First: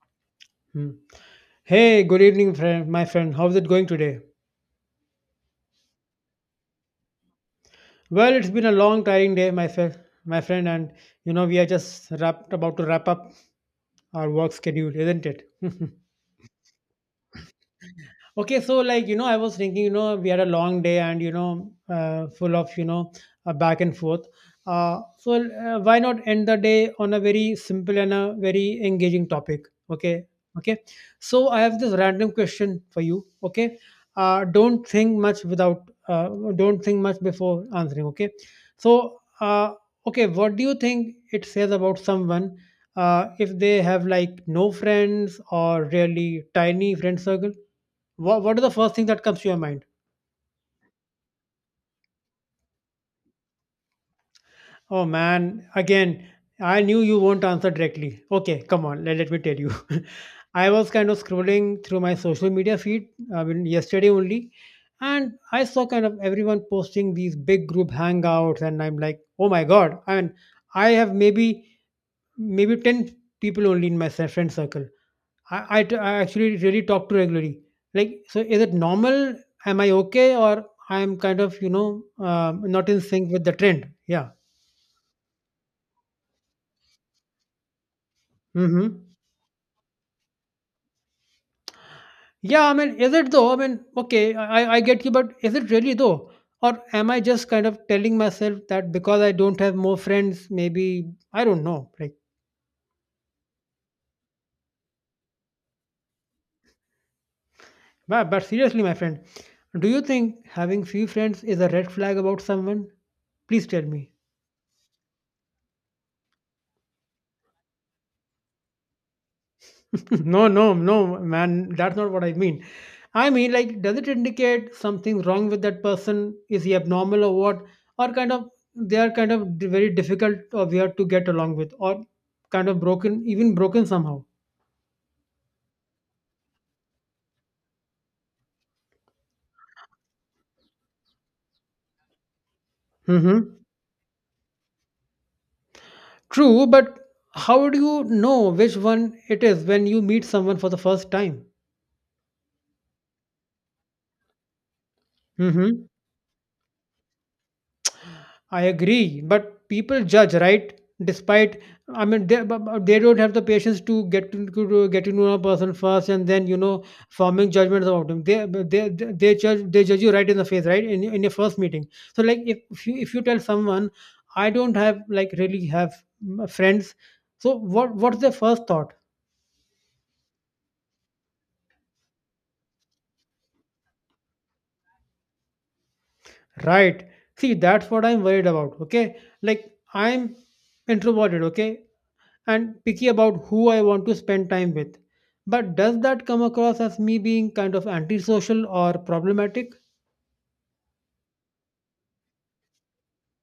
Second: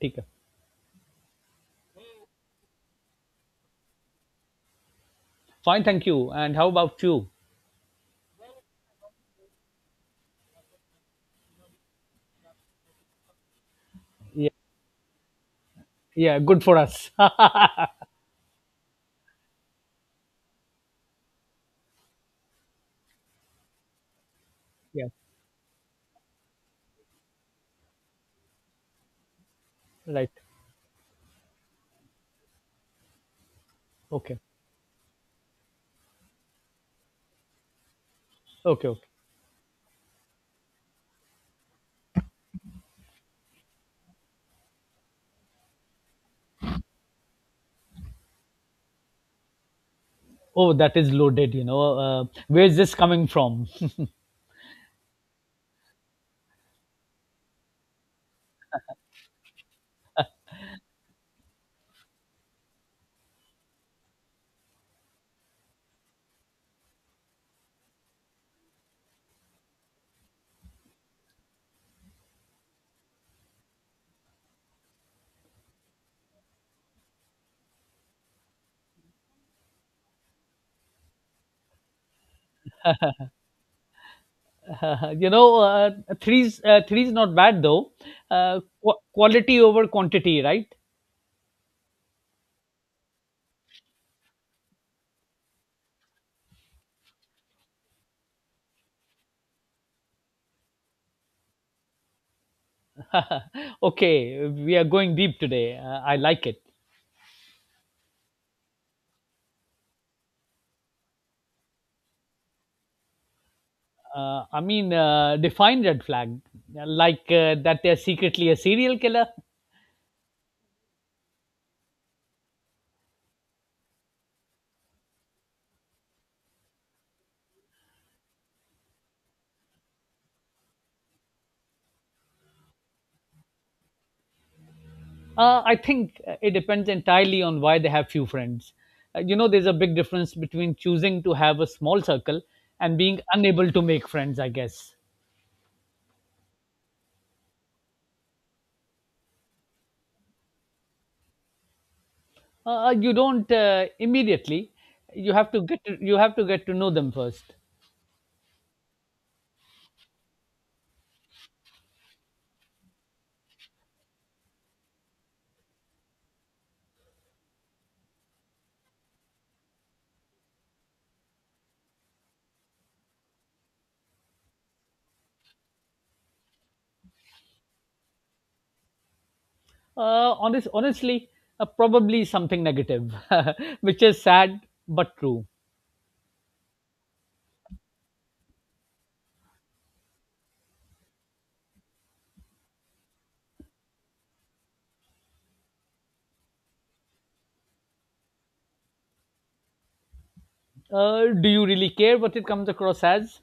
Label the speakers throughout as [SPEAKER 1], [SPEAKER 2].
[SPEAKER 1] ठीक है.
[SPEAKER 2] Hmm. Hey, good evening, friend. My friend, how's it going today?
[SPEAKER 1] Fine thank you and how about you.
[SPEAKER 2] Well, it's been a long, tiring day, my friend. My friend, and we are just wrapped about to wrap up our
[SPEAKER 1] Yeah,
[SPEAKER 2] work schedule, isn't it?
[SPEAKER 1] yeah, good for us.
[SPEAKER 2] Okay, so like, I was thinking, we had a long day and, full of, back and forth. Uh,
[SPEAKER 1] yeah.
[SPEAKER 2] so uh, why not end the day on a very simple and a very engaging topic? Okay.
[SPEAKER 1] Right.
[SPEAKER 2] Okay. So I have this random question for you. Okay.
[SPEAKER 1] Okay.
[SPEAKER 2] Uh, don't think much without, uh, don't think much before answering. Okay.
[SPEAKER 1] Okay. Okay.
[SPEAKER 2] So, okay, what do you think it says about someone if they have like no friends or really tiny friend circle? What is the first thing that comes to your mind?
[SPEAKER 1] Oh, that is loaded. uh, where is this coming from?
[SPEAKER 2] Oh man, again, I knew you won't answer directly. Okay, come on, let me tell you. I was kind of scrolling through my social media feed, I mean, yesterday only, and I saw kind of everyone posting these big group hangouts, and I'm like, oh my god, I mean, I have maybe 10 people only in my friend circle. I actually really talk to regularly. Like, so is it normal? Am I okay? Or I'm kind of, not in sync with the trend. Yeah.
[SPEAKER 1] you know three's not bad though. Uh,
[SPEAKER 2] Mm-hmm.
[SPEAKER 1] Quality over quantity, right?
[SPEAKER 2] Yeah. I mean, is it though? I mean, okay, I get you, but is it really though? Or am I just kind of telling myself that because I don't have more friends, maybe, I don't know. Like,
[SPEAKER 1] Okay, we are going deep today. I like it.
[SPEAKER 2] but seriously, my friend, do you think having few friends is a red flag about someone? Please tell me.
[SPEAKER 1] I mean, define red flag? Like, that they're secretly a serial killer?
[SPEAKER 2] No, no, no, man, that's not what I mean. I mean, like, does it indicate something wrong with that person? Is he abnormal or what? Or kind of, they are kind of very difficult or weird to get along with, or kind of broken, even broken somehow.
[SPEAKER 1] I think it depends entirely on why they have few friends. You know, there's a big difference between choosing to have a small circle and being
[SPEAKER 2] Hmm.
[SPEAKER 1] unable to make friends, I guess.
[SPEAKER 2] True, but how do you know which one it is when you meet someone for the first time?
[SPEAKER 1] You don't, immediately. You have to get
[SPEAKER 2] Hmm.
[SPEAKER 1] to, you have to get to know them first.
[SPEAKER 2] I agree, but people judge, right? Despite, I mean, but they don't have the patience to get to know a person first, and then forming judgments about them. They judge you right in the face, right? In your first meeting. So like if you tell someone, I don't have like really have friends. So what's their first thought?
[SPEAKER 1] Honestly, probably something negative, which is sad but true.
[SPEAKER 2] Right. See, that's what I'm worried about. Okay. Like, I'm introverted. Okay. And picky about who I want to spend time with. But does that come across as me being kind of antisocial or problematic?
[SPEAKER 1] Do you really care what it comes across as?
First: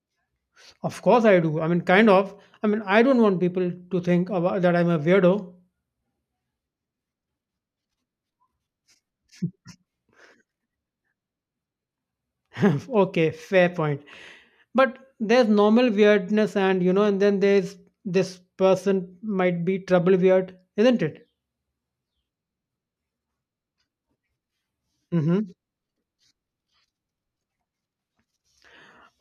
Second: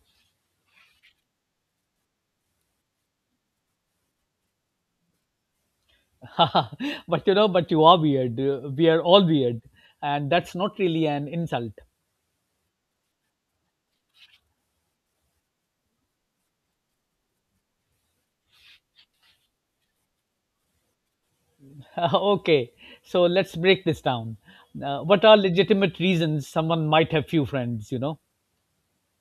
[SPEAKER 2] Of course I do. I mean, kind of. I mean, I don't want people to think about, that I'm a weirdo.
[SPEAKER 1] but you are weird. We are all weird, and that's not really an insult.
[SPEAKER 2] Okay. Fair point. But there's normal weirdness, and, and then there's this person might be trouble weird, isn't it?
[SPEAKER 1] okay, so let's break this down.
[SPEAKER 2] Mm
[SPEAKER 1] What are
[SPEAKER 2] hmm.
[SPEAKER 1] legitimate reasons someone might have few friends?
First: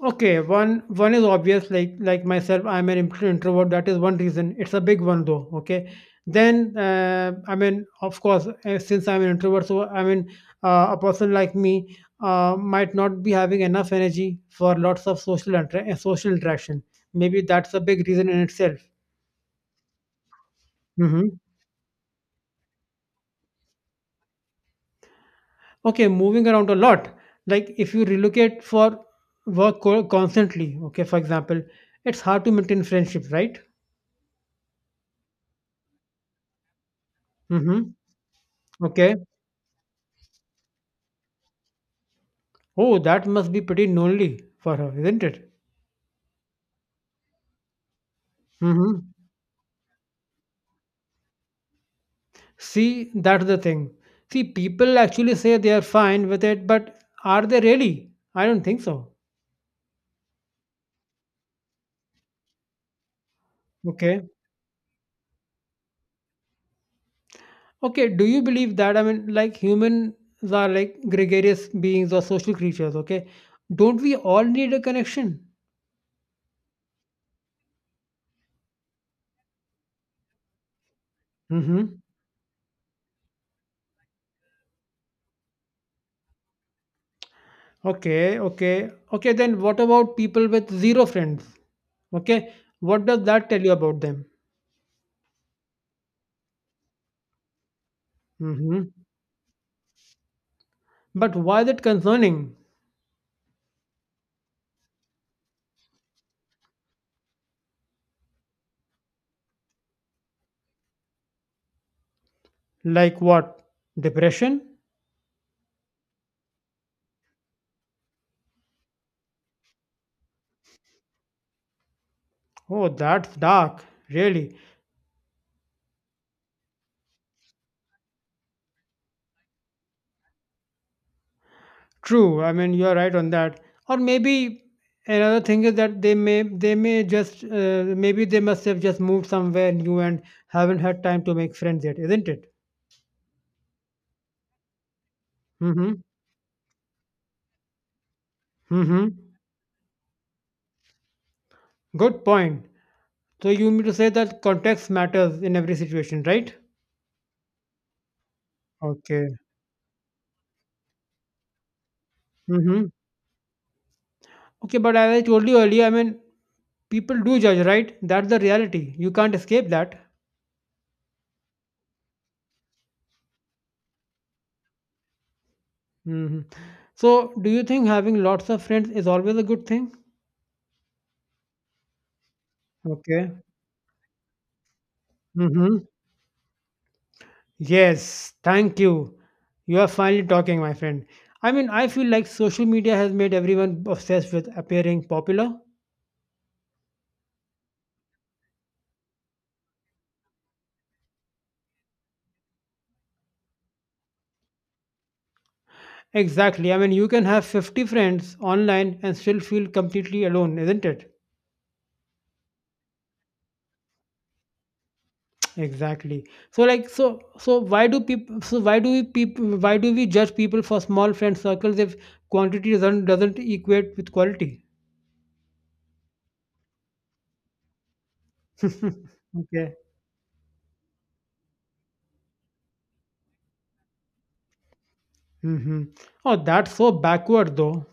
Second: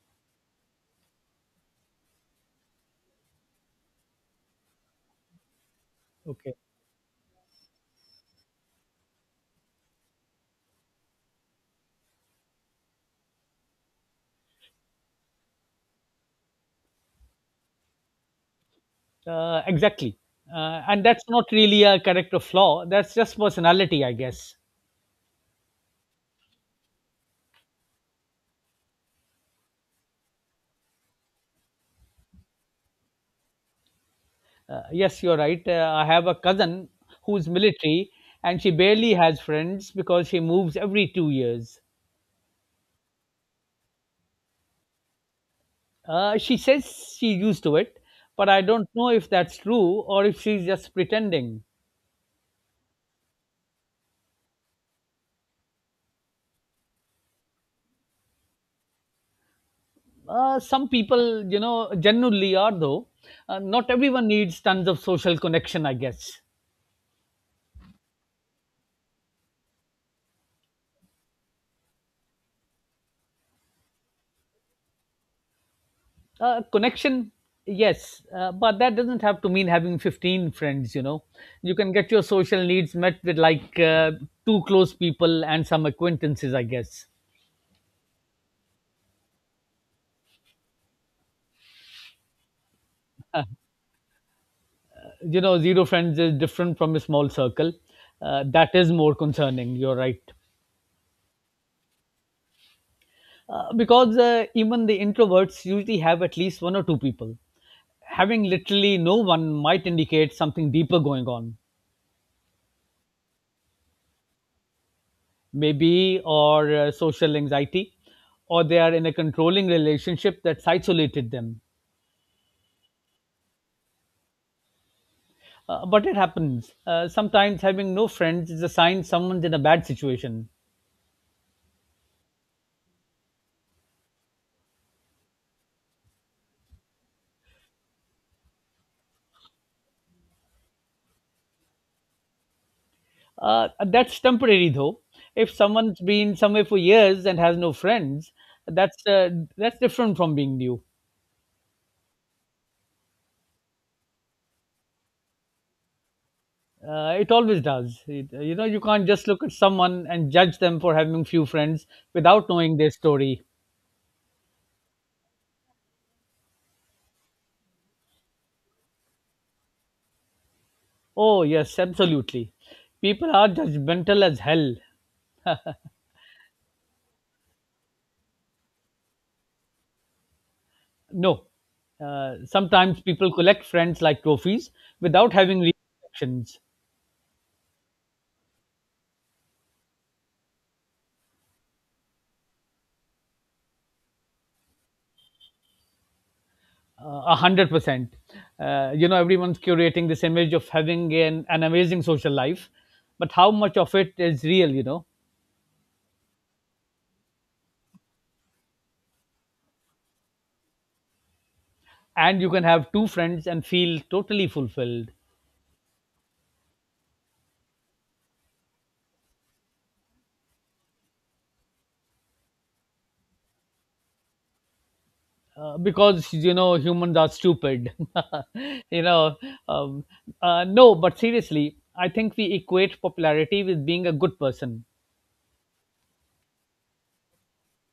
[SPEAKER 2] Okay, one is obvious, like myself, I'm an introvert. That is one reason. It's a big one though. Okay,
[SPEAKER 1] Okay.
[SPEAKER 2] then I mean, of course, since I'm an introvert, so I mean, a person like me might not be having enough energy for lots of social social interaction. Maybe that's a big reason in itself.
[SPEAKER 1] Exactly. And that's
[SPEAKER 2] Hmm.
[SPEAKER 1] not really a character flaw. That's just personality, I guess.
[SPEAKER 2] Okay, moving around a lot. Like if you relocate for work constantly, okay, for example, it's hard to maintain friendships, right?
[SPEAKER 1] Yes, you're right. I have a cousin who's
[SPEAKER 2] Mm-hmm.
[SPEAKER 1] military, and she barely
[SPEAKER 2] Okay.
[SPEAKER 1] has friends because she moves every 2 years.
[SPEAKER 2] Oh, that must be pretty lonely for her, isn't it?
[SPEAKER 1] She says she's used to it, but I don't
[SPEAKER 2] Hmm.
[SPEAKER 1] know if that's true or if she's just pretending.
[SPEAKER 2] See, that's the thing. See, people actually say they are fine with it, but are they really? I don't think so.
[SPEAKER 1] Some people genuinely are though. Not everyone
[SPEAKER 2] Okay.
[SPEAKER 1] needs tons of social connection, I guess.
[SPEAKER 2] Okay, do you believe that? I mean, like humans are like gregarious beings or social creatures, okay? Don't we all need a connection?
[SPEAKER 1] Connection, yes, but that doesn't have to mean having 15 friends, you know. You can
[SPEAKER 2] Mm-hmm.
[SPEAKER 1] get your social needs met with like two close people and some acquaintances, I guess.
[SPEAKER 2] Okay, okay. Okay, then what about people with zero friends? Okay, what does that tell you about them?
[SPEAKER 1] You know, zero friends is different from a small circle. That
[SPEAKER 2] Mm-hmm.
[SPEAKER 1] is more concerning, you're right.
[SPEAKER 2] But why is it concerning?
[SPEAKER 1] Because even the introverts usually have at least one or two people, having literally no one might indicate something deeper going on,
[SPEAKER 2] Like what? Depression?
[SPEAKER 1] maybe, or social anxiety, or they are in a controlling relationship that's isolated them.
[SPEAKER 2] Oh, that's dark. Really.
[SPEAKER 1] But it happens. Sometimes having no friends is a sign someone's in a bad situation.
[SPEAKER 2] True. I mean, you're right on that. Or maybe another thing is that they may just maybe they must have just moved somewhere new and haven't had time to make friends yet, isn't it?
[SPEAKER 1] That's temporary though. If
[SPEAKER 2] Mm-hmm.
[SPEAKER 1] someone's been somewhere for years and has no friends, that's
[SPEAKER 2] Mm-hmm.
[SPEAKER 1] uh, that's different from being new.
[SPEAKER 2] Good point. So you mean to say that context matters in every situation, right?
[SPEAKER 1] It always does. You can't
[SPEAKER 2] Okay.
[SPEAKER 1] just look at someone and judge them for having few friends without knowing
[SPEAKER 2] Mm-hmm.
[SPEAKER 1] their story.
[SPEAKER 2] Okay, but as I told you earlier, I mean, people do judge, right? That's the reality. You can't escape that.
[SPEAKER 1] Oh, yes, absolutely. People are judgmental as hell.
[SPEAKER 2] Mhm. So, do you think having lots of friends is always a good thing?
[SPEAKER 1] No. Sometimes
[SPEAKER 2] Okay.
[SPEAKER 1] people collect friends like trophies without having real
[SPEAKER 2] Mm-hmm.
[SPEAKER 1] connections.
[SPEAKER 2] Yes, thank you. You are finally talking, my friend. I mean, I feel like social media has made everyone obsessed with appearing popular.
[SPEAKER 1] 100%. You know, everyone's curating this image of having an amazing social life, but how much of it is real, you know?
[SPEAKER 2] Exactly. I mean, you can have 50 friends online and still feel completely alone, isn't it?
[SPEAKER 1] And you can have two friends and feel totally fulfilled.
[SPEAKER 2] Exactly. So like why do we judge people for small friend circles if quantity doesn't equate with quality?
[SPEAKER 1] Because humans are stupid you know
[SPEAKER 2] Okay.
[SPEAKER 1] um, no, but seriously, I think we equate popularity with being a good person.
[SPEAKER 2] Mhm. Oh, that's so backward though.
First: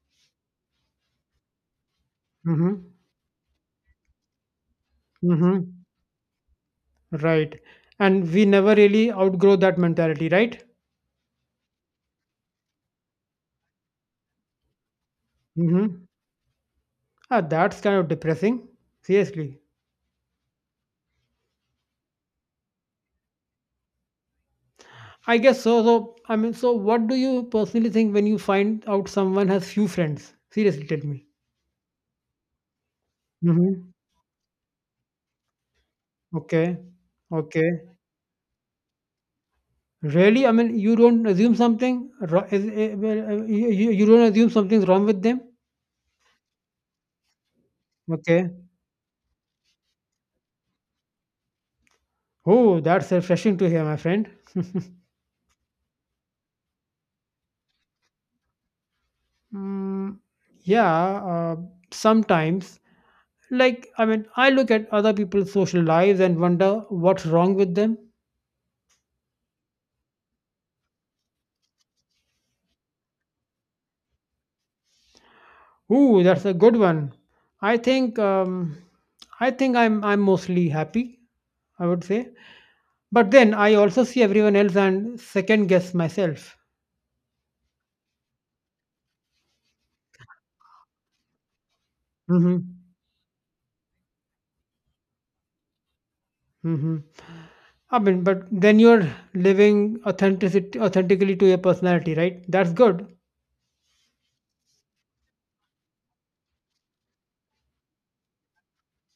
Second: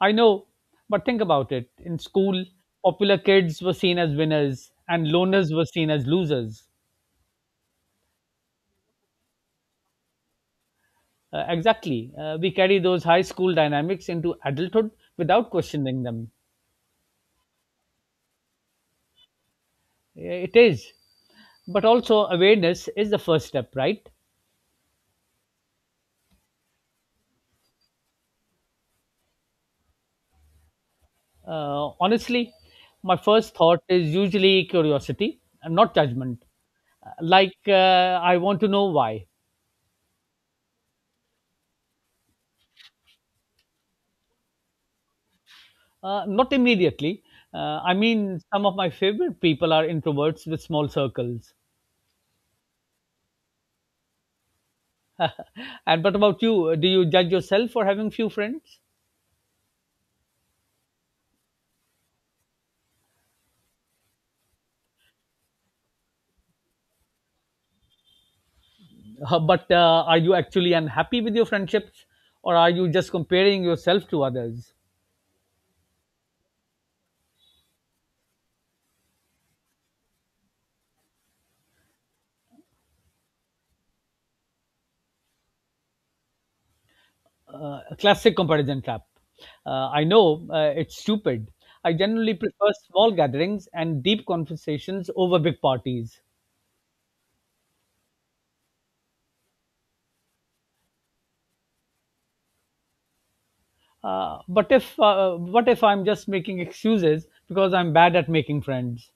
[SPEAKER 1] I know, but think about it. In school,
[SPEAKER 2] Mhm.
[SPEAKER 1] popular kids were seen as winners and loners were
[SPEAKER 2] Mhm.
[SPEAKER 1] seen as losers.
[SPEAKER 2] Right. And we never really outgrow that mentality, right?
[SPEAKER 1] Exactly. We carry those high school dynamics into adulthood without questioning
[SPEAKER 2] Mhm.
[SPEAKER 1] them.
[SPEAKER 2] Ah, that's kind of depressing. Seriously.
[SPEAKER 1] It is, but also awareness is the first step, right?
[SPEAKER 2] I guess so. So, I mean, so what do you personally think when you find out someone has few friends? Seriously, tell me.
[SPEAKER 1] Honestly, my first thought
[SPEAKER 2] Mhm.
[SPEAKER 1] is usually curiosity and not judgment.
[SPEAKER 2] Okay.
[SPEAKER 1] Like,
[SPEAKER 2] Okay.
[SPEAKER 1] I want to know why.
[SPEAKER 2] Really? I mean, you don't assume something is, well, you don't assume something's wrong with them?
[SPEAKER 1] Not immediately. I mean,
[SPEAKER 2] Okay.
[SPEAKER 1] some of my favorite people are introverts with small circles.
[SPEAKER 2] Oh, that's refreshing to hear, my friend.
[SPEAKER 1] And what about you? Do you judge yourself for having few friends?
[SPEAKER 2] Mm, yeah, sometimes. Like, I mean, I look at other people's social lives and wonder what's wrong with them.
[SPEAKER 1] But are you actually unhappy with your friendships? Or are you just comparing yourself to others?
[SPEAKER 2] Ooh, that's a good one. I think um, I think I'm mostly happy. I would say, but then I also see everyone else and second guess myself.
[SPEAKER 1] A classic comparison trap. I know, it's stupid. I generally
[SPEAKER 2] Mm-hmm.
[SPEAKER 1] prefer small gatherings and deep conversations over big parties.
[SPEAKER 2] Mm-hmm. I mean, but then you're living authenticity authentically to your personality, right? That's good.
[SPEAKER 1] But if what if I'm just making excuses because I'm bad at making friends?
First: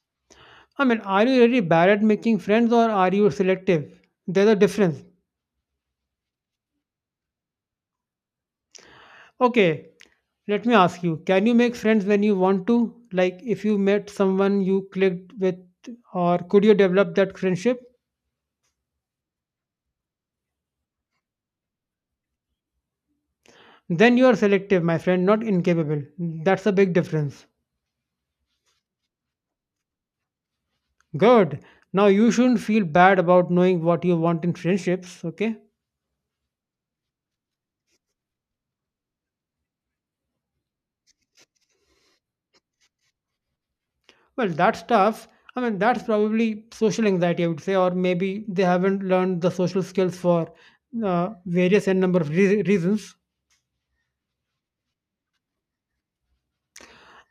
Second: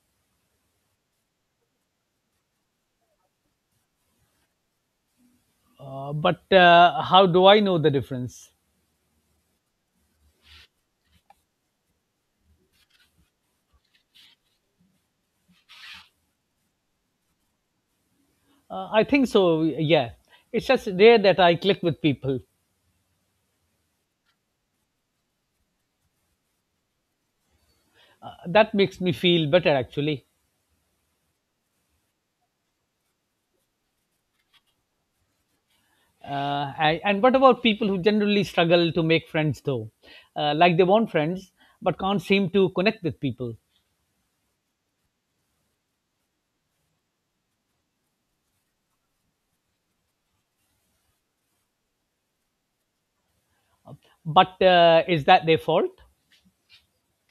[SPEAKER 2] I mean, are you really bad at making friends or are you selective? There's a difference.
[SPEAKER 1] But how do I know the difference?
[SPEAKER 2] Okay, let me ask you, can you make friends when you want to? Like if you met someone you clicked with, or could you develop that friendship?
[SPEAKER 1] I think so. Yeah, it's just rare that I click with people.
[SPEAKER 2] Then you are selective, my friend, not incapable. That's a big difference.
[SPEAKER 1] That makes me feel better actually.
[SPEAKER 2] Good. Now you shouldn't feel bad about knowing what you want in friendships, okay?
[SPEAKER 1] And what about people who generally struggle to make friends, though? Like, they want friends, but can't seem to connect with people.
[SPEAKER 2] Well, that's tough. I mean, that's probably social anxiety, I would say, or maybe they haven't learned the social skills for various n number of reasons.
[SPEAKER 1] But is that their fault?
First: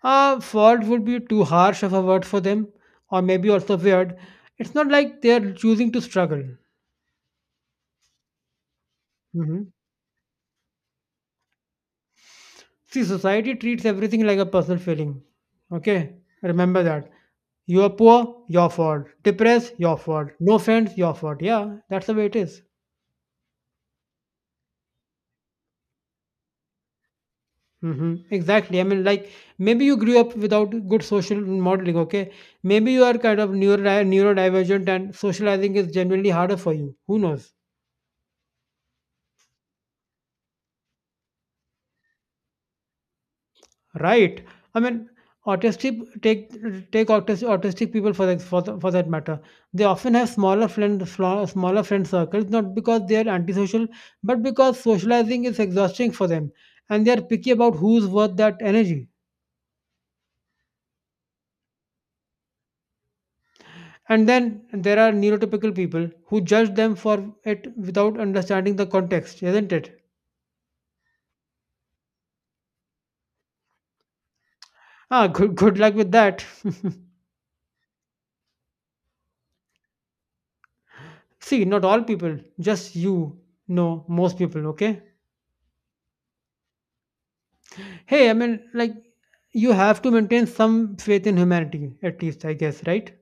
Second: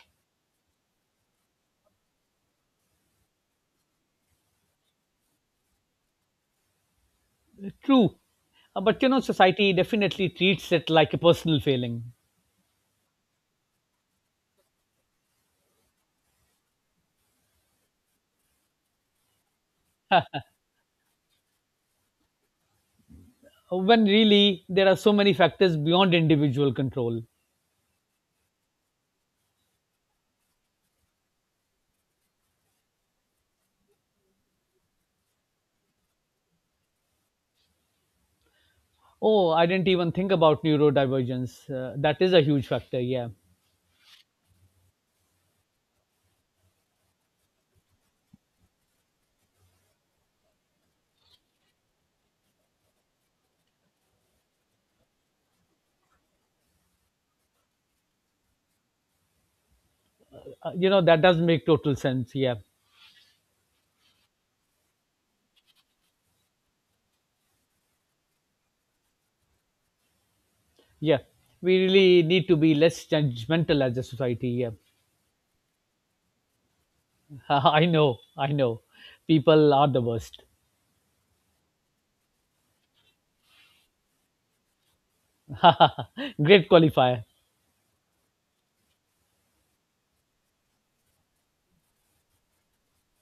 [SPEAKER 2] Fault would be too harsh of a word for them, or maybe also weird. It's not like they're choosing to struggle.
[SPEAKER 1] True. But
[SPEAKER 2] Hmm.
[SPEAKER 1] society definitely treats it like a personal failing,
[SPEAKER 2] See, society treats everything like a personal feeling. Okay, remember that. You are poor, your fault. Depressed, your fault. No friends, your fault. Yeah, that's the way it is.
[SPEAKER 1] when really there are so many factors beyond individual control.
[SPEAKER 2] Mm-hmm. Exactly. I mean, like maybe you grew up without good social modeling. Okay, maybe you are kind of neurodivergent, and socializing is generally harder for you. Who knows?
[SPEAKER 1] Oh, I didn't even think about neurodivergence. That is a huge factor, yeah.
[SPEAKER 2] Right. I mean, autistic take take autistic people for that matter. They often have smaller friend circles, not because they are antisocial, but because socializing is exhausting for them, and they are picky about who's worth that energy.
[SPEAKER 1] That does make total sense, yeah.
[SPEAKER 2] And then there are neurotypical people who judge them for it without understanding the context, isn't it?
[SPEAKER 1] Yeah. We really need to be less judgmental as a society, yeah.
[SPEAKER 2] Ah, good luck with that.
[SPEAKER 1] I know, I know. People are the worst.
[SPEAKER 2] See, not all people, just most people. Okay.
[SPEAKER 1] Great qualifier.
[SPEAKER 2] Hey, I mean, like, you have to maintain some faith in humanity, at least, I guess, right?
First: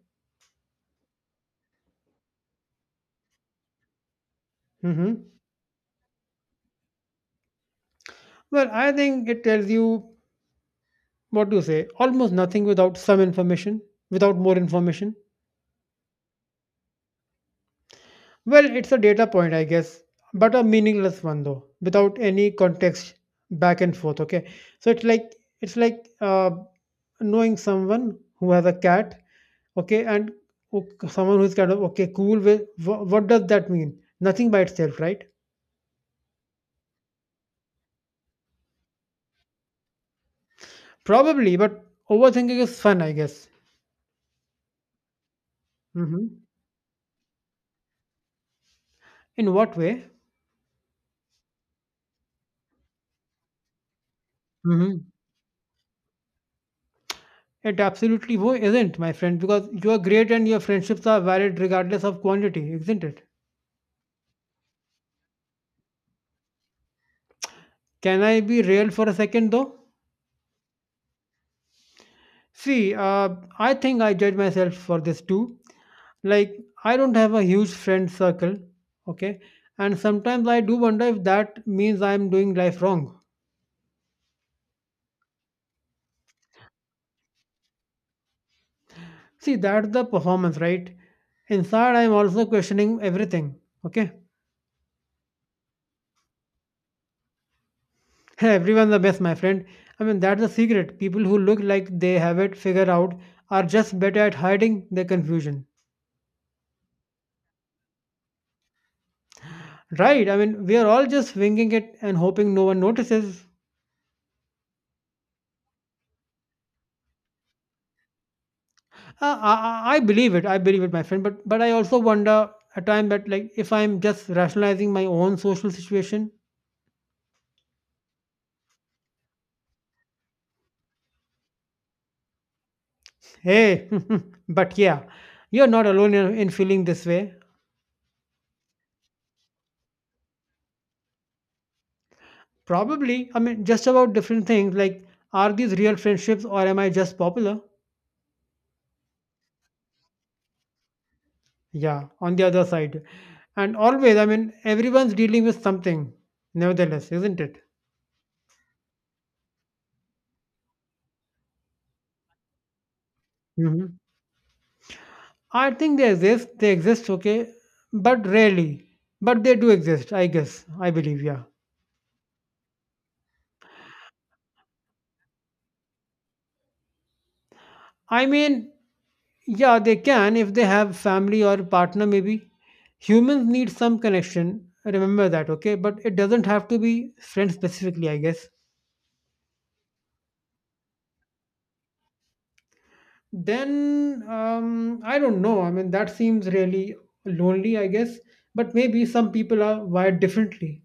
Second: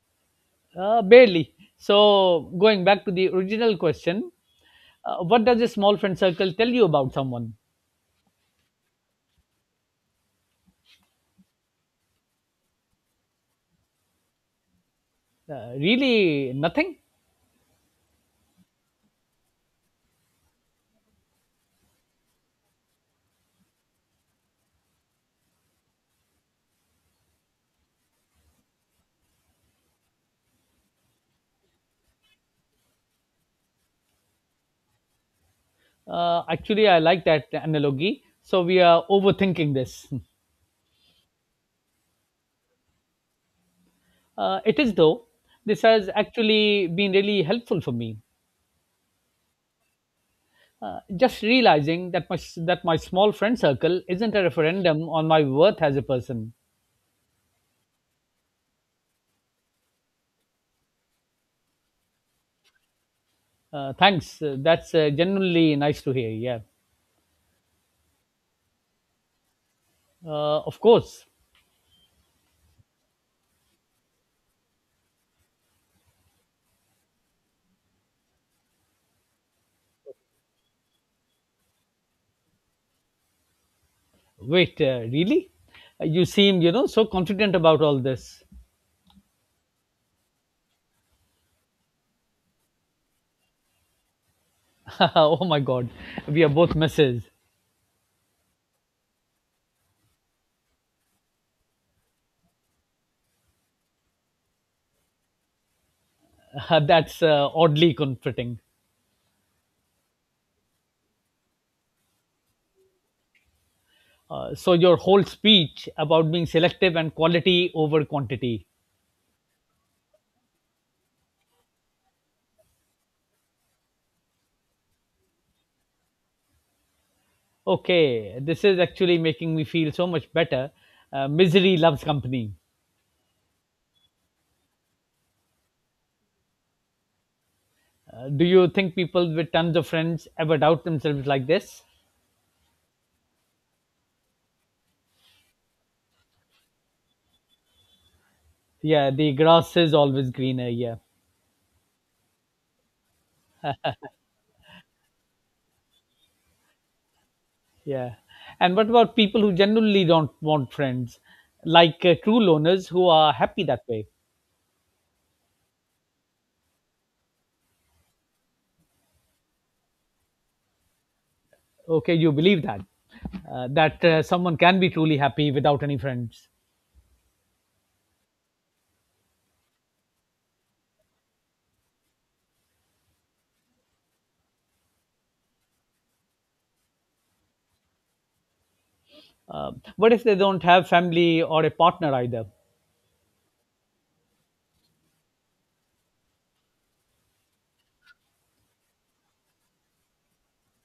[SPEAKER 1] Barely. So, going back to the original question,
[SPEAKER 2] Hmm.
[SPEAKER 1] what does a small friend circle tell you about someone?
[SPEAKER 2] Well, I think it tells you, what do you say, almost nothing without some information, without more information.
[SPEAKER 1] Really, nothing.
[SPEAKER 2] Well, it's a data point, I guess, but a meaningless one, though, without any context back and forth, okay? So it's like knowing someone who has a cat, okay, and who someone who's kind of, okay, cool, with, what does that mean? Nothing by itself, right?
[SPEAKER 1] Actually, I like that analogy. So, we are overthinking this.
[SPEAKER 2] Probably, but overthinking is fun, I guess.
[SPEAKER 1] It is, though. This has
[SPEAKER 2] Mhm.
[SPEAKER 1] actually been really helpful for me.
[SPEAKER 2] In what way?
[SPEAKER 1] Just realizing that my small friend circle isn't a
[SPEAKER 2] Mhm.
[SPEAKER 1] referendum on my worth as a person.
[SPEAKER 2] It absolutely isn't, my friend, because you are great and your friendships are valid regardless of quantity, isn't it?
[SPEAKER 1] Thanks. That's genuinely nice to hear. Yeah.
[SPEAKER 2] Can I be real for a second though?
[SPEAKER 1] Of course.
[SPEAKER 2] See, I think I judge myself for this too. Like, I don't have a huge friend circle, okay? And sometimes I do wonder if that means I'm doing life wrong.
[SPEAKER 1] Wait, really? You seem, so confident about all this.
[SPEAKER 2] See, that's the performance, right? Inside, I'm also questioning everything, okay?
[SPEAKER 1] oh my God. We are both misses.
[SPEAKER 2] Everyone's the best, my friend. I mean, that's the secret. People who look like they have it figured out are just better at hiding their confusion.
[SPEAKER 1] That's oddly comforting.
[SPEAKER 2] Right? I mean, we are all just winging it and hoping no one notices.
[SPEAKER 1] So, your whole speech about being selective and quality over quantity.
[SPEAKER 2] I believe it. I believe it, my friend. But I also wonder at time that like if I'm just rationalizing my own social situation.
[SPEAKER 1] Okay, this is actually making me feel so much better. Misery loves company.
[SPEAKER 2] Hey, but yeah, you're not alone in feeling this way.
[SPEAKER 1] Do you think people with tons of friends ever doubt themselves like this?
[SPEAKER 2] Probably. I mean, just about different things like are these real friendships or am I just popular?
[SPEAKER 1] Yeah, the grass is always greener. Yeah,
[SPEAKER 2] Yeah, on the other side. And always, I mean, everyone's dealing with something, nevertheless, isn't it?
[SPEAKER 1] yeah. And what about people who generally don't want friends, like true loners who are happy
[SPEAKER 2] Hmm.
[SPEAKER 1] that way?
[SPEAKER 2] I think they exist, okay, but rarely. But they do exist, I guess, I believe, yeah.
[SPEAKER 1] Okay, you believe that someone can be truly happy without any friends.
[SPEAKER 2] I mean, yeah, they can if they have family or partner, maybe. Humans need some connection, remember that, okay? But it doesn't have to be friends specifically, I guess.
[SPEAKER 1] What if they don't have family or a partner either?
[SPEAKER 2] Then I don't know. I mean, that seems really lonely, I guess. But maybe some people are wired differently.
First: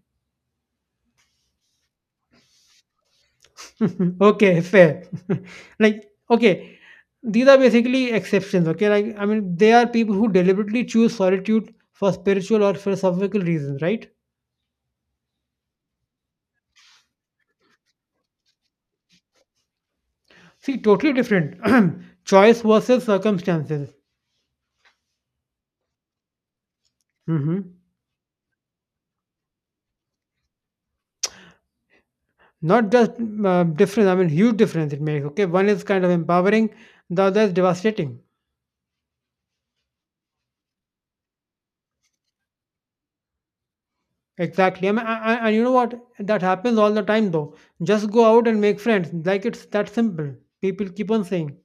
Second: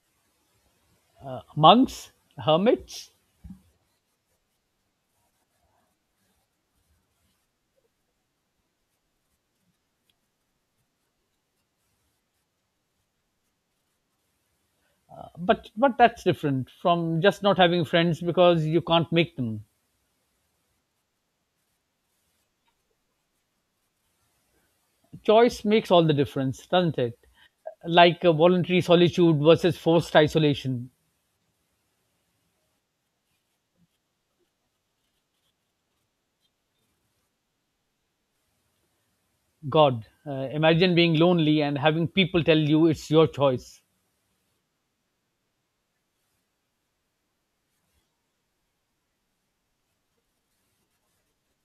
[SPEAKER 1] Monks, hermits,
[SPEAKER 2] Okay, fair. Like, okay, these are basically exceptions. Okay, like, I mean, they are people who deliberately choose solitude for spiritual or philosophical reasons, right?
[SPEAKER 1] but that's different from just not having friends because you can't make them.
[SPEAKER 2] See, totally different. Choice versus circumstances.
[SPEAKER 1] Choice makes all the difference, doesn't it?
[SPEAKER 2] Hmm.
[SPEAKER 1] Like, voluntary solitude versus forced isolation.
[SPEAKER 2] Not just difference, I mean, huge difference it makes. Okay, one is kind of empowering, the other is devastating.
[SPEAKER 1] God, imagine being lonely and having people tell you it's your choice,
[SPEAKER 2] Exactly. I mean, and you know what? That happens all the time though. Just go out and make friends. Like it's that simple. People keep on saying.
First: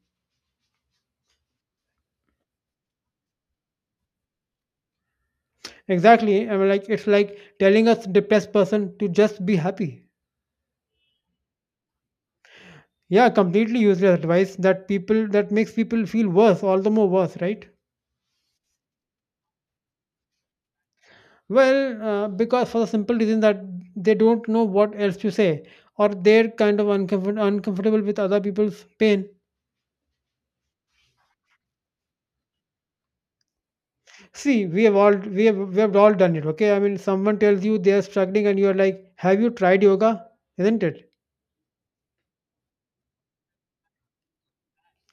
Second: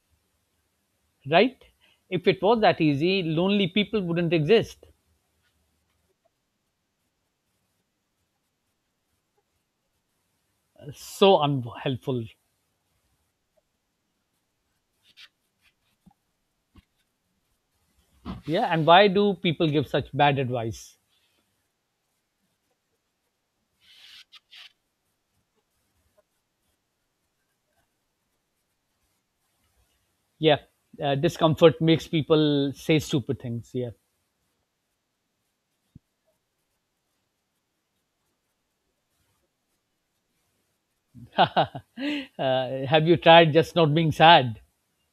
[SPEAKER 1] right? If it was that easy, lonely people wouldn't exist.
[SPEAKER 2] Exactly. I mean, like it's like telling a depressed person to just be happy.
[SPEAKER 1] So unhelpful.
[SPEAKER 2] Yeah, completely useless advice that people that makes people feel worse, all the more worse, right?
[SPEAKER 1] Yeah, and why do people give such bad advice?
[SPEAKER 2] Well, because for the simple reason that they don't know what else to say, or they're kind of uncomfortable with other people's pain.
[SPEAKER 1] Yeah, discomfort makes people say stupid things. Yeah.
[SPEAKER 2] See, we have all done it. Okay, I mean, someone tells you they are struggling, and you are like, "Have you tried yoga? Isn't it?"
[SPEAKER 1] uh, have you tried just not being sad?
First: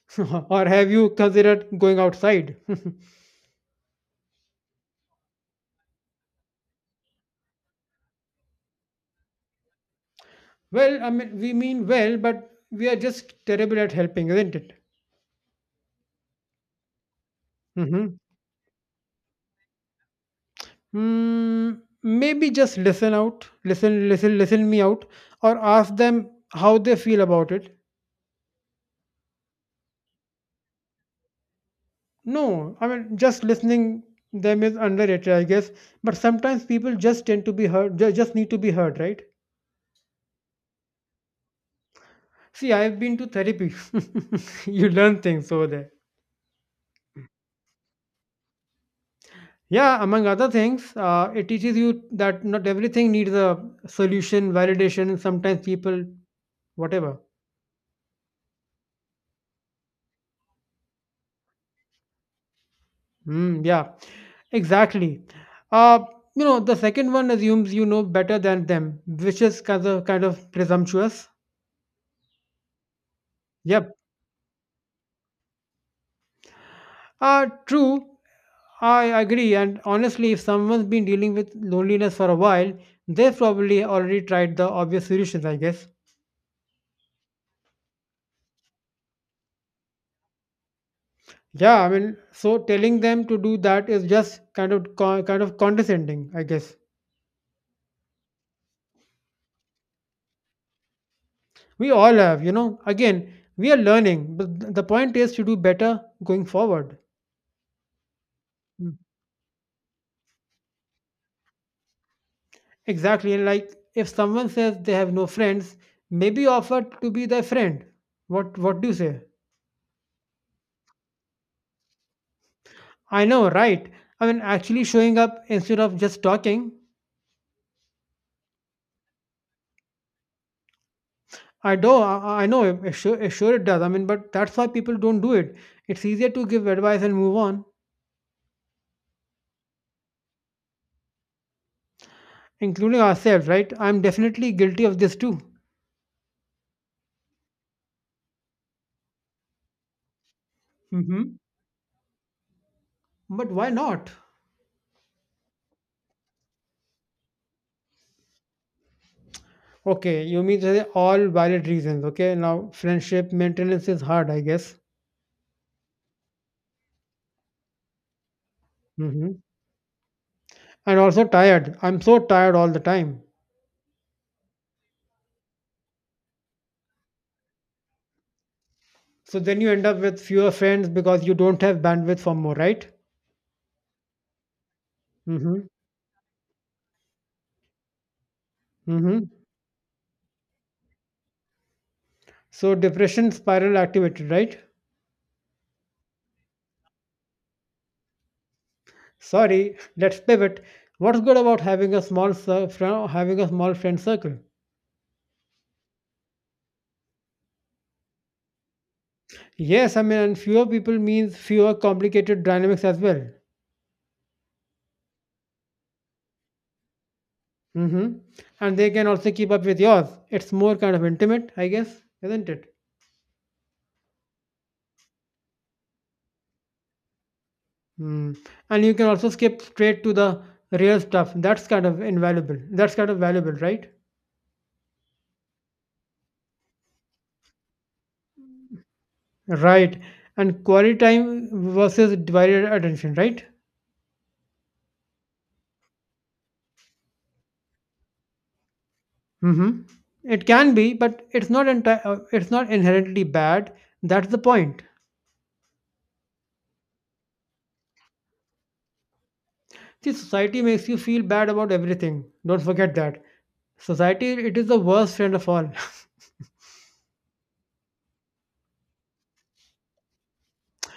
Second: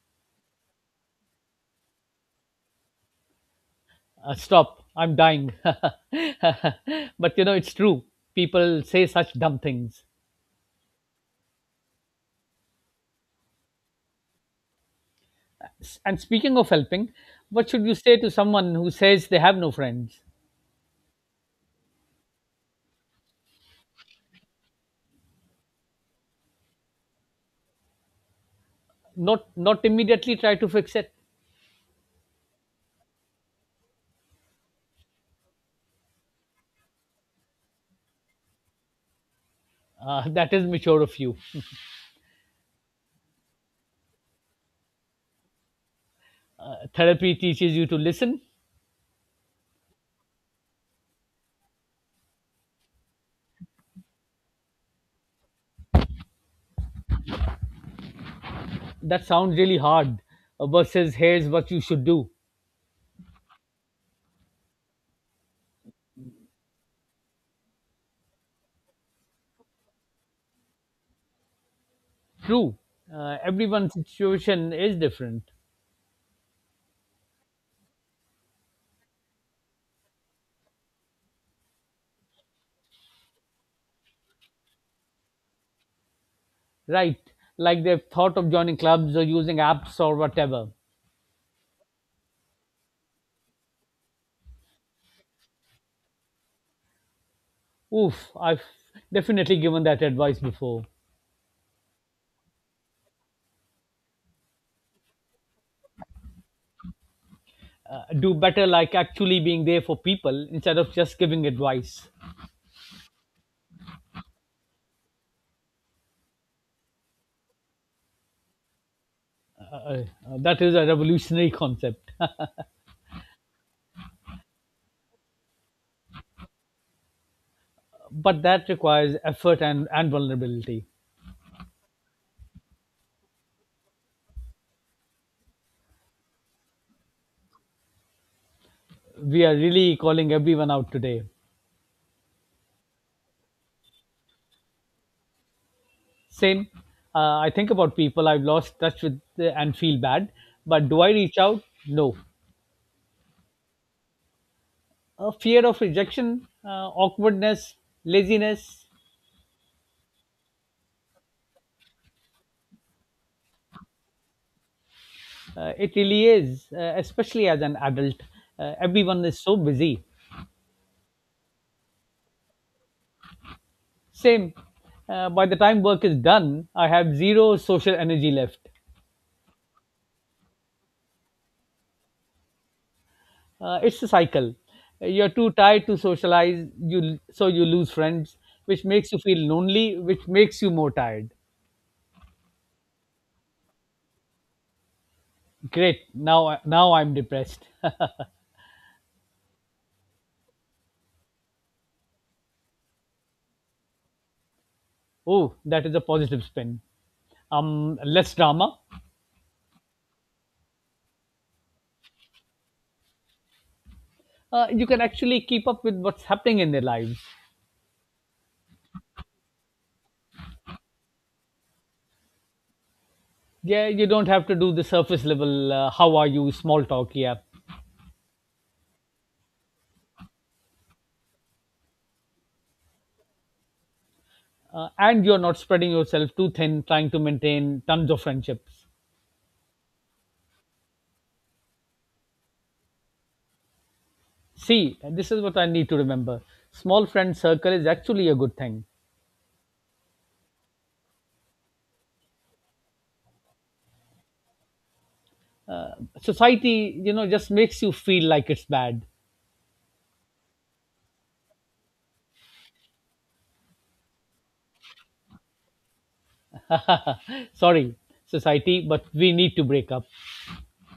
[SPEAKER 2] "Or have you considered going outside?"
[SPEAKER 1] Stop, I'm dying. but it's true. People say such dumb things.
[SPEAKER 2] Well, I mean, we mean well, but we are just terrible at helping, isn't it?
[SPEAKER 1] And speaking of helping, what should you
[SPEAKER 2] Mm-hmm.
[SPEAKER 1] say to someone who says they have no friends?
[SPEAKER 2] Hmm. Mm, maybe just listen me out, or ask them how they feel about it.
[SPEAKER 1] Not immediately try to fix it.
[SPEAKER 2] No, I mean, just listening them is underrated, I guess. But sometimes people just need to be heard, right?
[SPEAKER 1] That is mature of you.
[SPEAKER 2] See, I've been to therapy. You learn things over there.
[SPEAKER 1] Therapy teaches you to listen.
[SPEAKER 2] Yeah, among other things, it teaches you that not everything needs a solution, validation. And sometimes people, whatever.
[SPEAKER 1] That sounds really hard. Versus here's what you should do.
[SPEAKER 2] Mm, yeah, exactly. Uh, you know, the second one assumes you know better than them, which is kind of presumptuous.
[SPEAKER 1] True, everyone's
[SPEAKER 2] Yep.
[SPEAKER 1] situation is different,
[SPEAKER 2] True. I agree. And honestly, if someone's been dealing with loneliness for a while, they've probably already tried the obvious solutions, I guess.
[SPEAKER 1] right? Like they've thought of joining clubs or using apps or whatever.
[SPEAKER 2] Yeah, I mean, so telling them to do that is just kind of condescending, I guess.
[SPEAKER 1] Oof, I've definitely given that advice before.
[SPEAKER 2] We all have, you know. Again, we are learning, but the point is to do better going forward.
[SPEAKER 1] Do better, like
[SPEAKER 2] Mm.
[SPEAKER 1] actually being there for people instead of just giving advice.
[SPEAKER 2] Exactly, and like if someone says they have no friends, maybe offer to be their friend. What do you say?
[SPEAKER 1] uh, uh, that is a revolutionary concept.
[SPEAKER 2] I know, right? I mean, actually showing up instead of just talking.
[SPEAKER 1] but that requires effort and vulnerability.
[SPEAKER 2] I do. I know. It Sure, it Sure, it does. I mean, but that's why people don't do it. It's easier to give advice and move on.
[SPEAKER 1] We are really calling everyone out today.
[SPEAKER 2] Including ourselves, right? I'm definitely guilty of this too.
[SPEAKER 1] Same. I think about people I've lost touch with and feel bad, but do I
[SPEAKER 2] Hmm.
[SPEAKER 1] reach out? No.
[SPEAKER 2] But why not?
[SPEAKER 1] A fear of rejection, awkwardness, laziness.
[SPEAKER 2] Okay, you mean to say all valid reasons. Okay, now friendship maintenance is hard, I guess.
[SPEAKER 1] It really is, especially as an adult. Everyone
[SPEAKER 2] Hmm.
[SPEAKER 1] is so busy.
[SPEAKER 2] And also tired. I'm so tired all the time.
[SPEAKER 1] Same. By the time work is done, I have zero social energy left.
[SPEAKER 2] So then you end up with fewer friends because you don't have bandwidth for more, right?
[SPEAKER 1] It's a cycle. You're too
[SPEAKER 2] Hmm.
[SPEAKER 1] tired to socialize, you so you lose friends, which makes you
[SPEAKER 2] Hmm.
[SPEAKER 1] feel lonely, which makes you more tired.
[SPEAKER 2] So depression spiral activated, right?
[SPEAKER 1] Great, now I'm depressed.
[SPEAKER 2] Sorry, let's pivot. What's good about having a small friend circle?
[SPEAKER 1] oh, that is a positive spin. Less drama.
[SPEAKER 2] Yes, I mean, and fewer people means fewer complicated dynamics as well.
[SPEAKER 1] You can actually keep up with what's happening in their lives.
[SPEAKER 2] Hmm. And they can also keep up with yours. It's more kind of intimate, I guess, isn't it?
[SPEAKER 1] Yeah, you don't have to do the surface level "how are you" small talk, yeah.
[SPEAKER 2] Mm. And you can also skip straight to the real stuff. That's kind of invaluable. That's kind of valuable, right?
[SPEAKER 1] And you're not spreading yourself too thin trying to maintain tons of friendships.
[SPEAKER 2] Right. And quality time versus divided attention, right?
[SPEAKER 1] See, this is what I need to remember. Small friend circle is actually a good thing.
[SPEAKER 2] Hmm. It can be, but it's not inherently bad. That's the point.
[SPEAKER 1] Uh, Society, just makes you feel like it's bad.
[SPEAKER 2] See, society makes you feel bad about everything. Don't forget that. Society, it is the worst friend of all.
[SPEAKER 1] Sorry, society, but we need to break up.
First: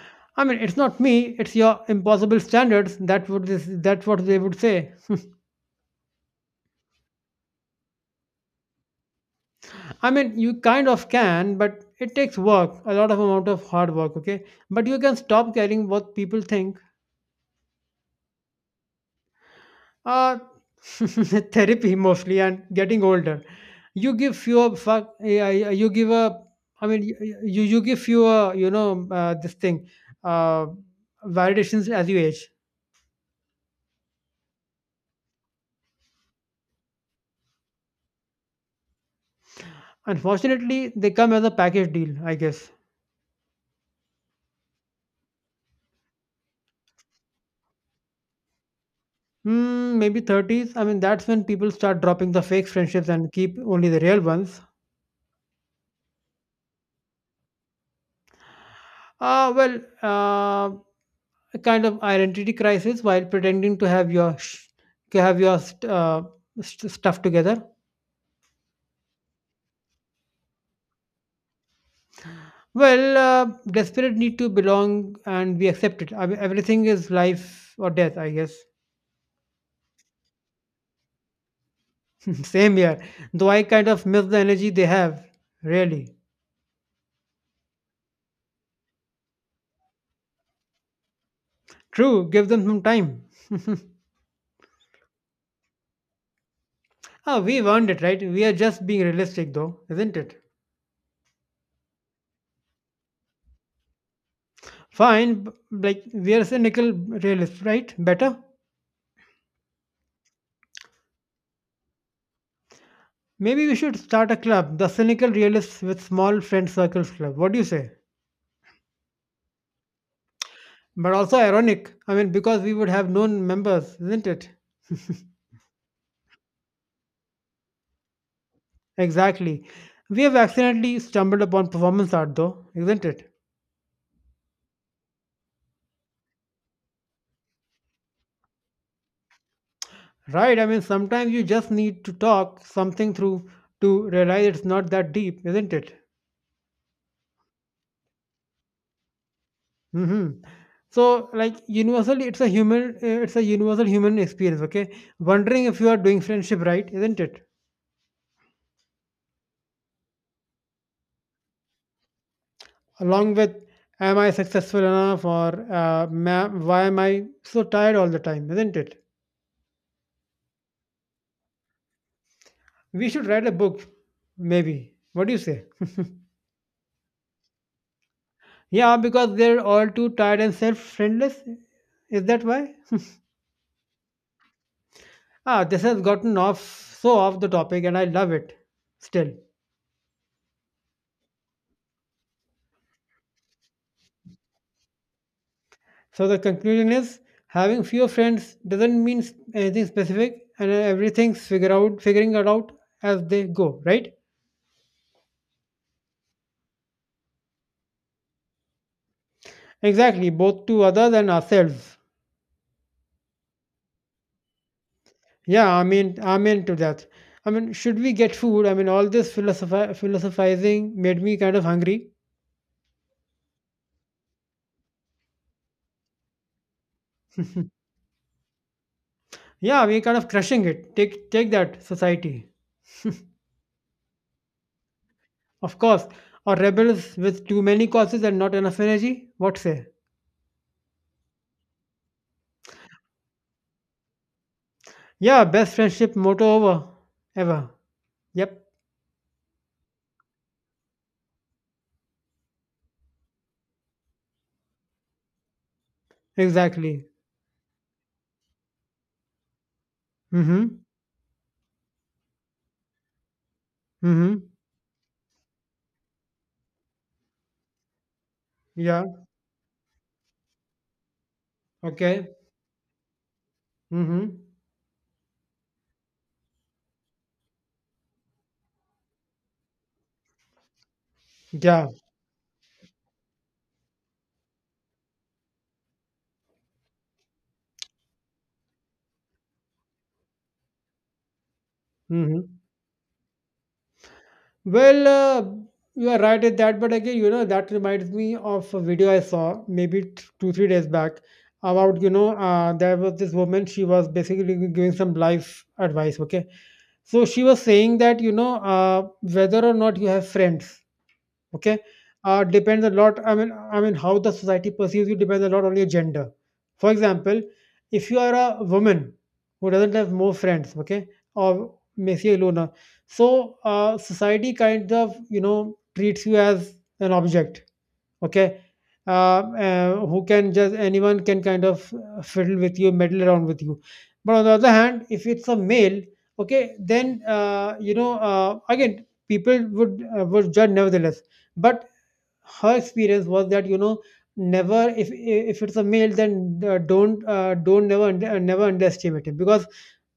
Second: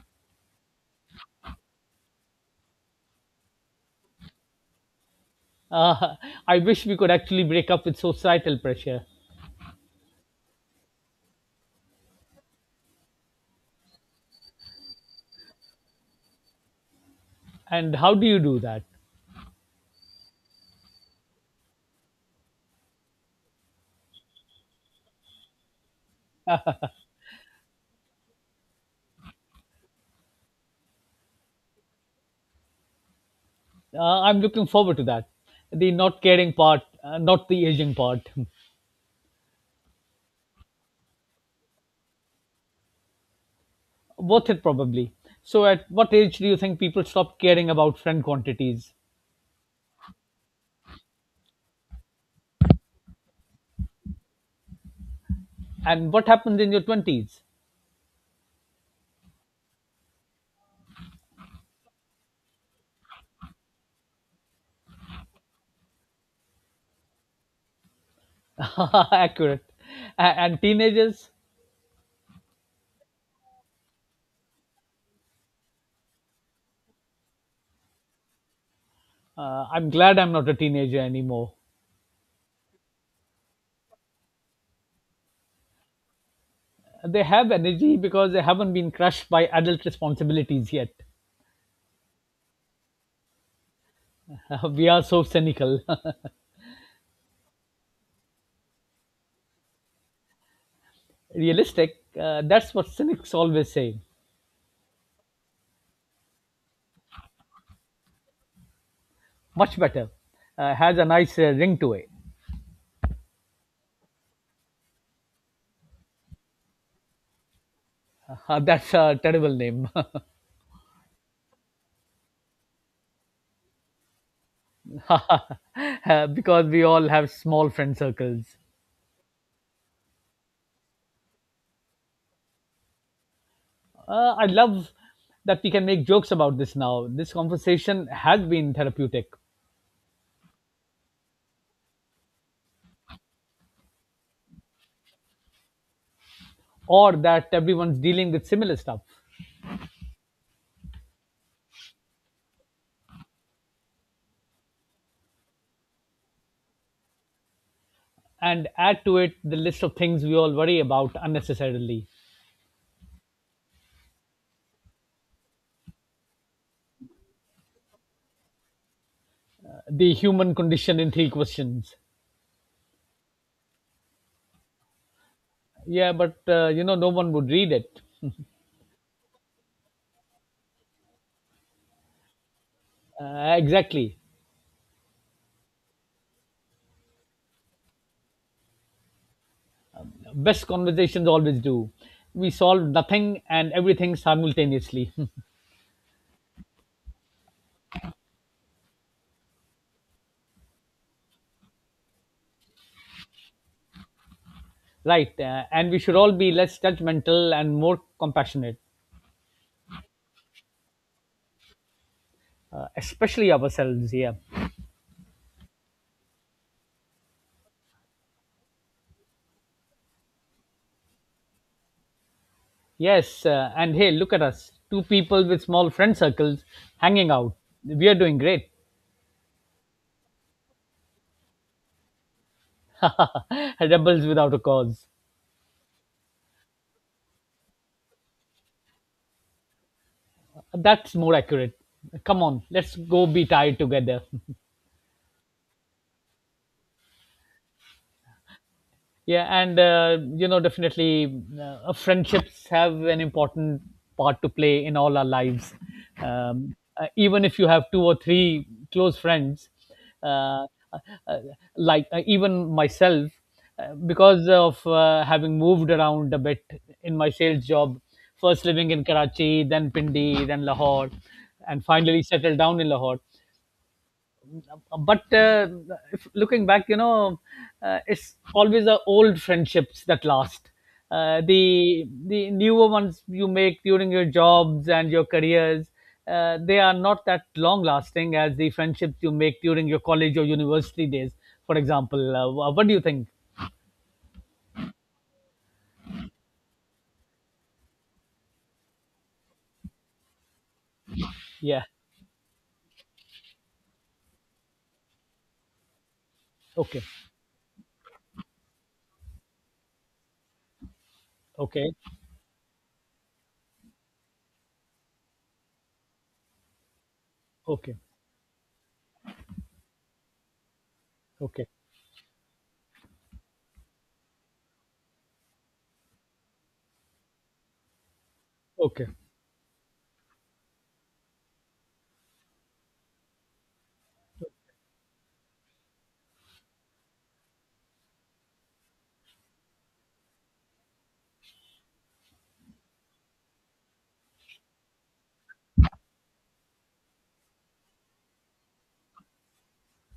[SPEAKER 2] I mean, it's not me, it's your impossible standards. That's what they would say.
[SPEAKER 1] Uh, I wish we could actually break up with societal pressure.
[SPEAKER 2] I mean, you kind of can, but it takes work, a lot of amount of hard work, okay? But you can stop caring what people think.
[SPEAKER 1] And how do you do that?
[SPEAKER 2] uh, Therapy mostly, and getting older you give fewer fuck, yeah, yeah, you give a, I mean you you give fewer, you know, this thing, uh, validations as you age.
[SPEAKER 1] I'm looking forward to that. The not caring part, not the aging part.
[SPEAKER 2] Unfortunately they come as a package deal, I guess.
[SPEAKER 1] Worth it, probably. So, at what age do you think people stop caring about friend quantities?
[SPEAKER 2] Hmm, maybe 30s. I mean that's when people start dropping the fake friendships and keep only the real ones.
[SPEAKER 1] And what happens in your 20s?
[SPEAKER 2] Well, a kind of identity crisis while pretending to have your stuff together.
[SPEAKER 1] accurate. And teenagers?
[SPEAKER 2] Well, desperate need to belong and we accept it. I mean, everything is life or death, I guess.
[SPEAKER 1] I'm glad I'm not a teenager anymore.
[SPEAKER 2] Same here. Though I kind of miss the energy they have, really.
[SPEAKER 1] They have energy because they haven't been crushed by adult responsibilities yet.
[SPEAKER 2] True, give them some time.
[SPEAKER 1] we are so cynical.
[SPEAKER 2] Ah, we've earned it, right? We are just being realistic, though, isn't it?
[SPEAKER 1] realistic. That's what cynics always say.
[SPEAKER 2] Fine, like, we are cynical realists, right? Better?
[SPEAKER 1] Much better. Has a nice ring to it.
[SPEAKER 2] Maybe we should start a club, the Cynical Realists with Small Friend Circles Club. What do you say?
[SPEAKER 1] That's a terrible name.
[SPEAKER 2] But also ironic, I mean, because we would have known members, isn't it?
[SPEAKER 1] Because we all have small friend circles.
[SPEAKER 2] Exactly. We have accidentally stumbled upon performance art, though, isn't it?
[SPEAKER 1] I love that we can make jokes about this now. This conversation has been therapeutic.
[SPEAKER 2] Right? I mean, sometimes you just need to talk something through to realize it's not that deep, isn't it?
[SPEAKER 1] Or that everyone's dealing with similar stuff.
[SPEAKER 2] Hmm. So, like, universally, it's a human, it's a universal human experience. Okay, wondering if you are doing friendship right, isn't it?
[SPEAKER 1] And add to it the list of things we all worry about unnecessarily.
[SPEAKER 2] Along with, am I successful enough, or why am I so tired all the time, isn't it?
[SPEAKER 1] The human condition in three questions.
[SPEAKER 2] We should write a book, maybe. What do you say?
[SPEAKER 1] Yeah, but no one would read it.
[SPEAKER 2] Yeah, because they're all too tired and self-friendless. Is that why?
[SPEAKER 1] Exactly.
[SPEAKER 2] Ah, this has gotten off so off the topic and I love it still.
[SPEAKER 1] Best conversations always do. We solve nothing and everything simultaneously.
[SPEAKER 2] So the conclusion is having fewer friends doesn't anything specific, and everything's figure out figuring it out as they go, right?
[SPEAKER 1] right. And we should all be less judgmental and more compassionate.
[SPEAKER 2] Exactly, both to others and ourselves.
[SPEAKER 1] Especially ourselves, yeah.
[SPEAKER 2] Yeah, I mean I'm into that. I mean, should we get food? I mean all this philosophizing made me kind of hungry.
[SPEAKER 1] Yes. And hey, look at us, two people with small friend circles, hanging out. We are doing great.
[SPEAKER 2] Yeah, we're kind of crushing it. Take that, society.
[SPEAKER 1] Rebels without a cause.
[SPEAKER 2] Of course, or rebels with too many causes and not enough energy? What say?
[SPEAKER 1] That's more accurate. Come on, let's go be tied together.
[SPEAKER 2] Yeah, best friendship motto over ever. Yep,
[SPEAKER 1] Yeah. And definitely, friendships have an important part to play in all our lives,
[SPEAKER 2] exactly.
[SPEAKER 1] even if you have two or three close friends. uh,
[SPEAKER 2] Mm-hmm.
[SPEAKER 1] uh, uh, like, even myself,
[SPEAKER 2] Mm-hmm.
[SPEAKER 1] because of having moved around a bit in my sales job, first living in
[SPEAKER 2] Yeah.
[SPEAKER 1] Karachi, then Pindi, then Lahore, and finally
[SPEAKER 2] Okay.
[SPEAKER 1] settled down in Lahore.
[SPEAKER 2] Mm-hmm.
[SPEAKER 1] But, if looking back, it's always the old friendships that last. uh,
[SPEAKER 2] Yeah.
[SPEAKER 1] the the newer ones you make during your jobs and your careers, they are not that long lasting as the friendships you make during your college or university days, for example. uh,
[SPEAKER 2] Mm-hmm.
[SPEAKER 1] wha- what do you think?
[SPEAKER 2] Well, you are right at that, but again, you know, that reminds me of a video I saw maybe two, 3 days back
[SPEAKER 1] Yeah.
[SPEAKER 2] about, you know, there was this woman, she was basically giving some life advice, okay?
[SPEAKER 1] Okay.
[SPEAKER 2] So she was saying that, you know, whether or not you have friends, okay?
[SPEAKER 1] Okay.
[SPEAKER 2] Depends a lot. I mean, how the society perceives you depends a lot on your gender. For example,
[SPEAKER 1] Okay.
[SPEAKER 2] if you are a woman who doesn't have more friends, okay,
[SPEAKER 1] Okay.
[SPEAKER 2] or Messi Luna, so society kind of, you know, treats you as an object. Okay,
[SPEAKER 1] Okay.
[SPEAKER 2] who can just, anyone can kind of fiddle with you, meddle around with you. But on the other hand, if it's a male, okay, then you know, again people would judge nevertheless. But her experience was that, you know, never, if if it's a male, then don't never never underestimate him, because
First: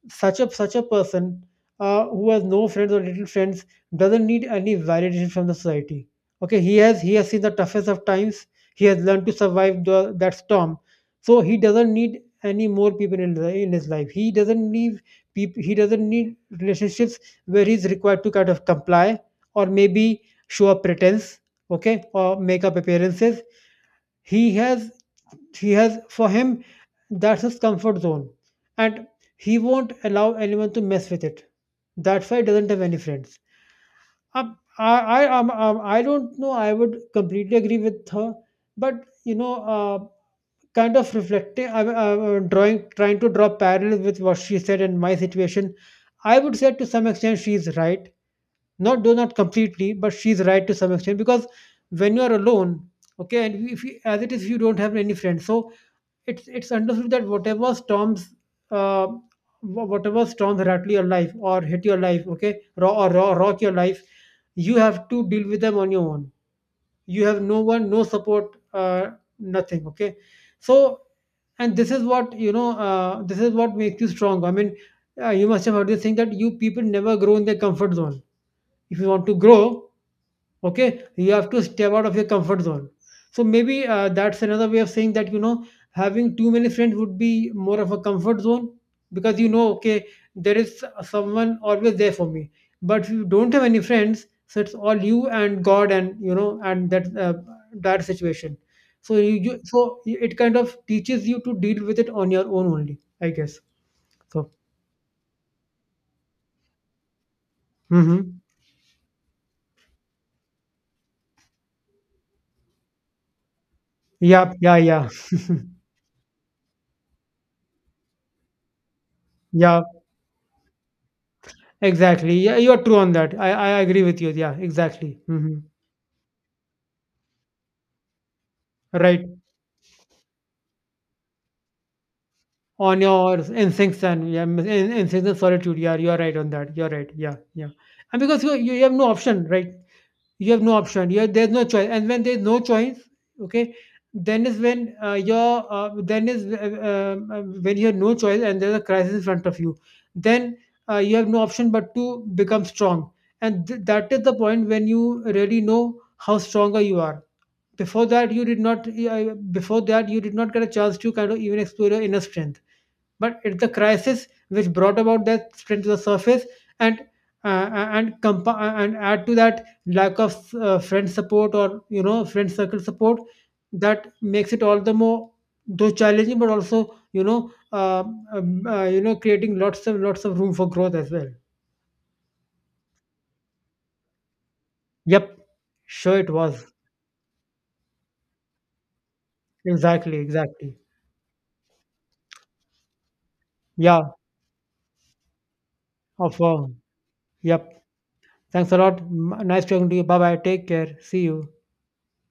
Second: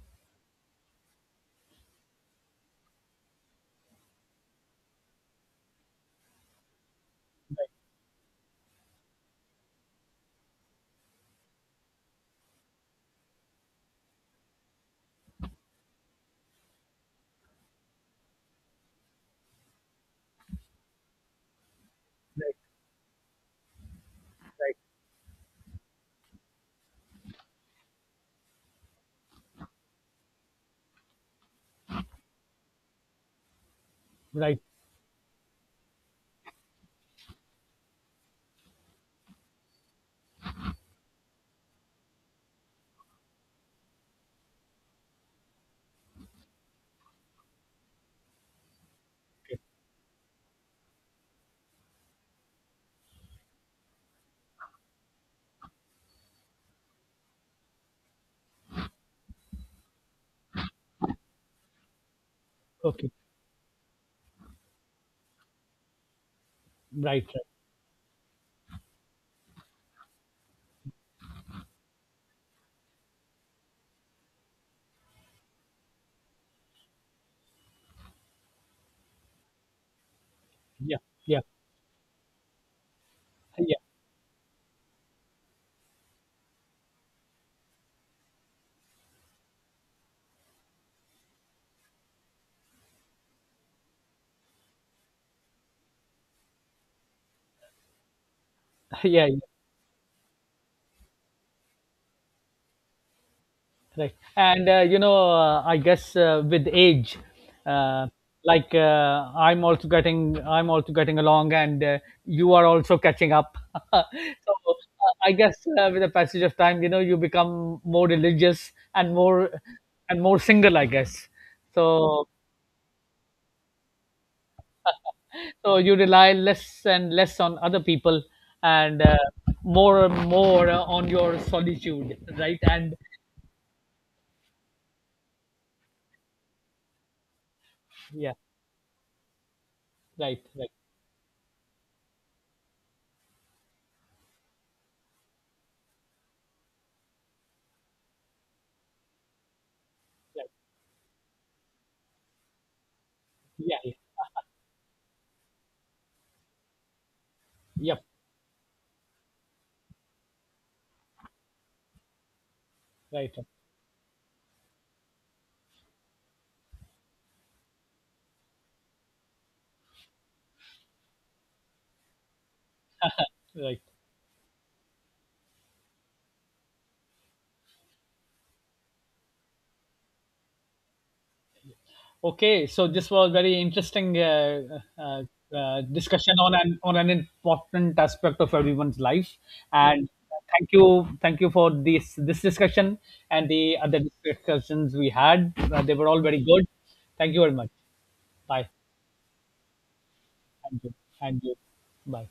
[SPEAKER 2] such a person, who has no friends or little friends, doesn't need any validation from the society. Okay, he has seen the toughest of times, he has learned to survive that storm. So he doesn't need any more people in his life, he doesn't need people, he doesn't need relationships where he's required to kind of comply, or maybe show a pretense, okay, or make
[SPEAKER 1] Right.
[SPEAKER 2] up appearances. he
[SPEAKER 1] Right.
[SPEAKER 2] has he has, for him, that's his comfort zone. And he won't allow anyone to mess with it. That's why he doesn't have any friends. Um,
[SPEAKER 1] Right.
[SPEAKER 2] I, I don't know, I would completely agree with her, but you know, kind of reflecting, I'm trying to draw parallels with what she said and my situation. I would say to some extent she's right. Not
[SPEAKER 1] Okay.
[SPEAKER 2] completely, but she's right to some extent, because when you are alone, okay, and if you, as it is, you don't have any friends. So it's understood that whatever storms, uh, whatever storms rattle your life or hit your life, okay,
[SPEAKER 1] Okay.
[SPEAKER 2] rock your life, you have to deal with them on your own, you
[SPEAKER 1] Right.
[SPEAKER 2] have
[SPEAKER 1] Right.
[SPEAKER 2] no one, no support, nothing, okay. So, and this is what, you know, this is what makes you strong. I mean, you must have heard this thing that you, people never grow in their comfort zone. If you want to grow,
[SPEAKER 1] Yeah.
[SPEAKER 2] okay, you
[SPEAKER 1] Yeah.
[SPEAKER 2] have to step out of your comfort zone. So
[SPEAKER 1] Yeah.
[SPEAKER 2] maybe that's another way of saying that, you know, having too many friends would be more of a comfort zone, because, you know, okay, there is someone always there for me. But if you don't have any friends, so it's all you and God, and you know, and that that situation. So
[SPEAKER 1] yeah.
[SPEAKER 2] you,
[SPEAKER 1] Yeah.
[SPEAKER 2] you so it kind of teaches you to deal with it on your own only, I guess.
[SPEAKER 1] Right.
[SPEAKER 2] So
[SPEAKER 1] And, I guess with age, uh,
[SPEAKER 2] mm-hmm.
[SPEAKER 1] like, I'm also getting along, and you are also catching up. so,
[SPEAKER 2] Yeah, yeah, yeah.
[SPEAKER 1] I guess, with the passage of time, you become more religious
[SPEAKER 2] Yeah.
[SPEAKER 1] and more single, I guess. So,
[SPEAKER 2] Exactly. Yeah, you're true on that. I agree with you. Yeah, exactly. Mhm.
[SPEAKER 1] so you rely less and less on other people, and
[SPEAKER 2] Right.
[SPEAKER 1] more and more on your solitude, right? And
[SPEAKER 2] On your instincts, and yeah, instincts and solitude. Yeah, you're right on that. You're right. Yeah, yeah. And
[SPEAKER 1] yeah,
[SPEAKER 2] because you have no option, right?
[SPEAKER 1] right,
[SPEAKER 2] You have
[SPEAKER 1] right,
[SPEAKER 2] no option. You have, there's no choice. And when there's no choice, okay, then is when your then is when you have no choice and there's a crisis in front of you.
[SPEAKER 1] right.
[SPEAKER 2] Then you have no option but to become strong. And
[SPEAKER 1] Yeah, yeah,
[SPEAKER 2] that is the point when you really know how stronger you are.
[SPEAKER 1] yep,
[SPEAKER 2] Before that you did not before that you did not get a chance to kind of even explore your inner strength,
[SPEAKER 1] right.
[SPEAKER 2] but it's the crisis which brought about that strength to the surface. And and add to that lack of friend support, or you know, friend circle support,
[SPEAKER 1] Right.
[SPEAKER 2] that makes it all the more though challenging, but also, you know, you know, creating lots of room for growth as well.
[SPEAKER 1] Okay. So this was very interesting,
[SPEAKER 2] Yep. Sure it
[SPEAKER 1] discussion on
[SPEAKER 2] was.
[SPEAKER 1] an on an important aspect of everyone's life. And
[SPEAKER 2] Exactly, exactly.
[SPEAKER 1] thank you for this discussion, and the other
[SPEAKER 2] Yeah.
[SPEAKER 1] discussions we had. They were all
[SPEAKER 2] Of
[SPEAKER 1] very good. Thank you very much.
[SPEAKER 2] yep.
[SPEAKER 1] Bye.
[SPEAKER 2] Thanks a lot. Nice talking to you. Bye bye. Take
[SPEAKER 1] Thank you.
[SPEAKER 2] care. See
[SPEAKER 1] Thank
[SPEAKER 2] you.
[SPEAKER 1] you. Bye.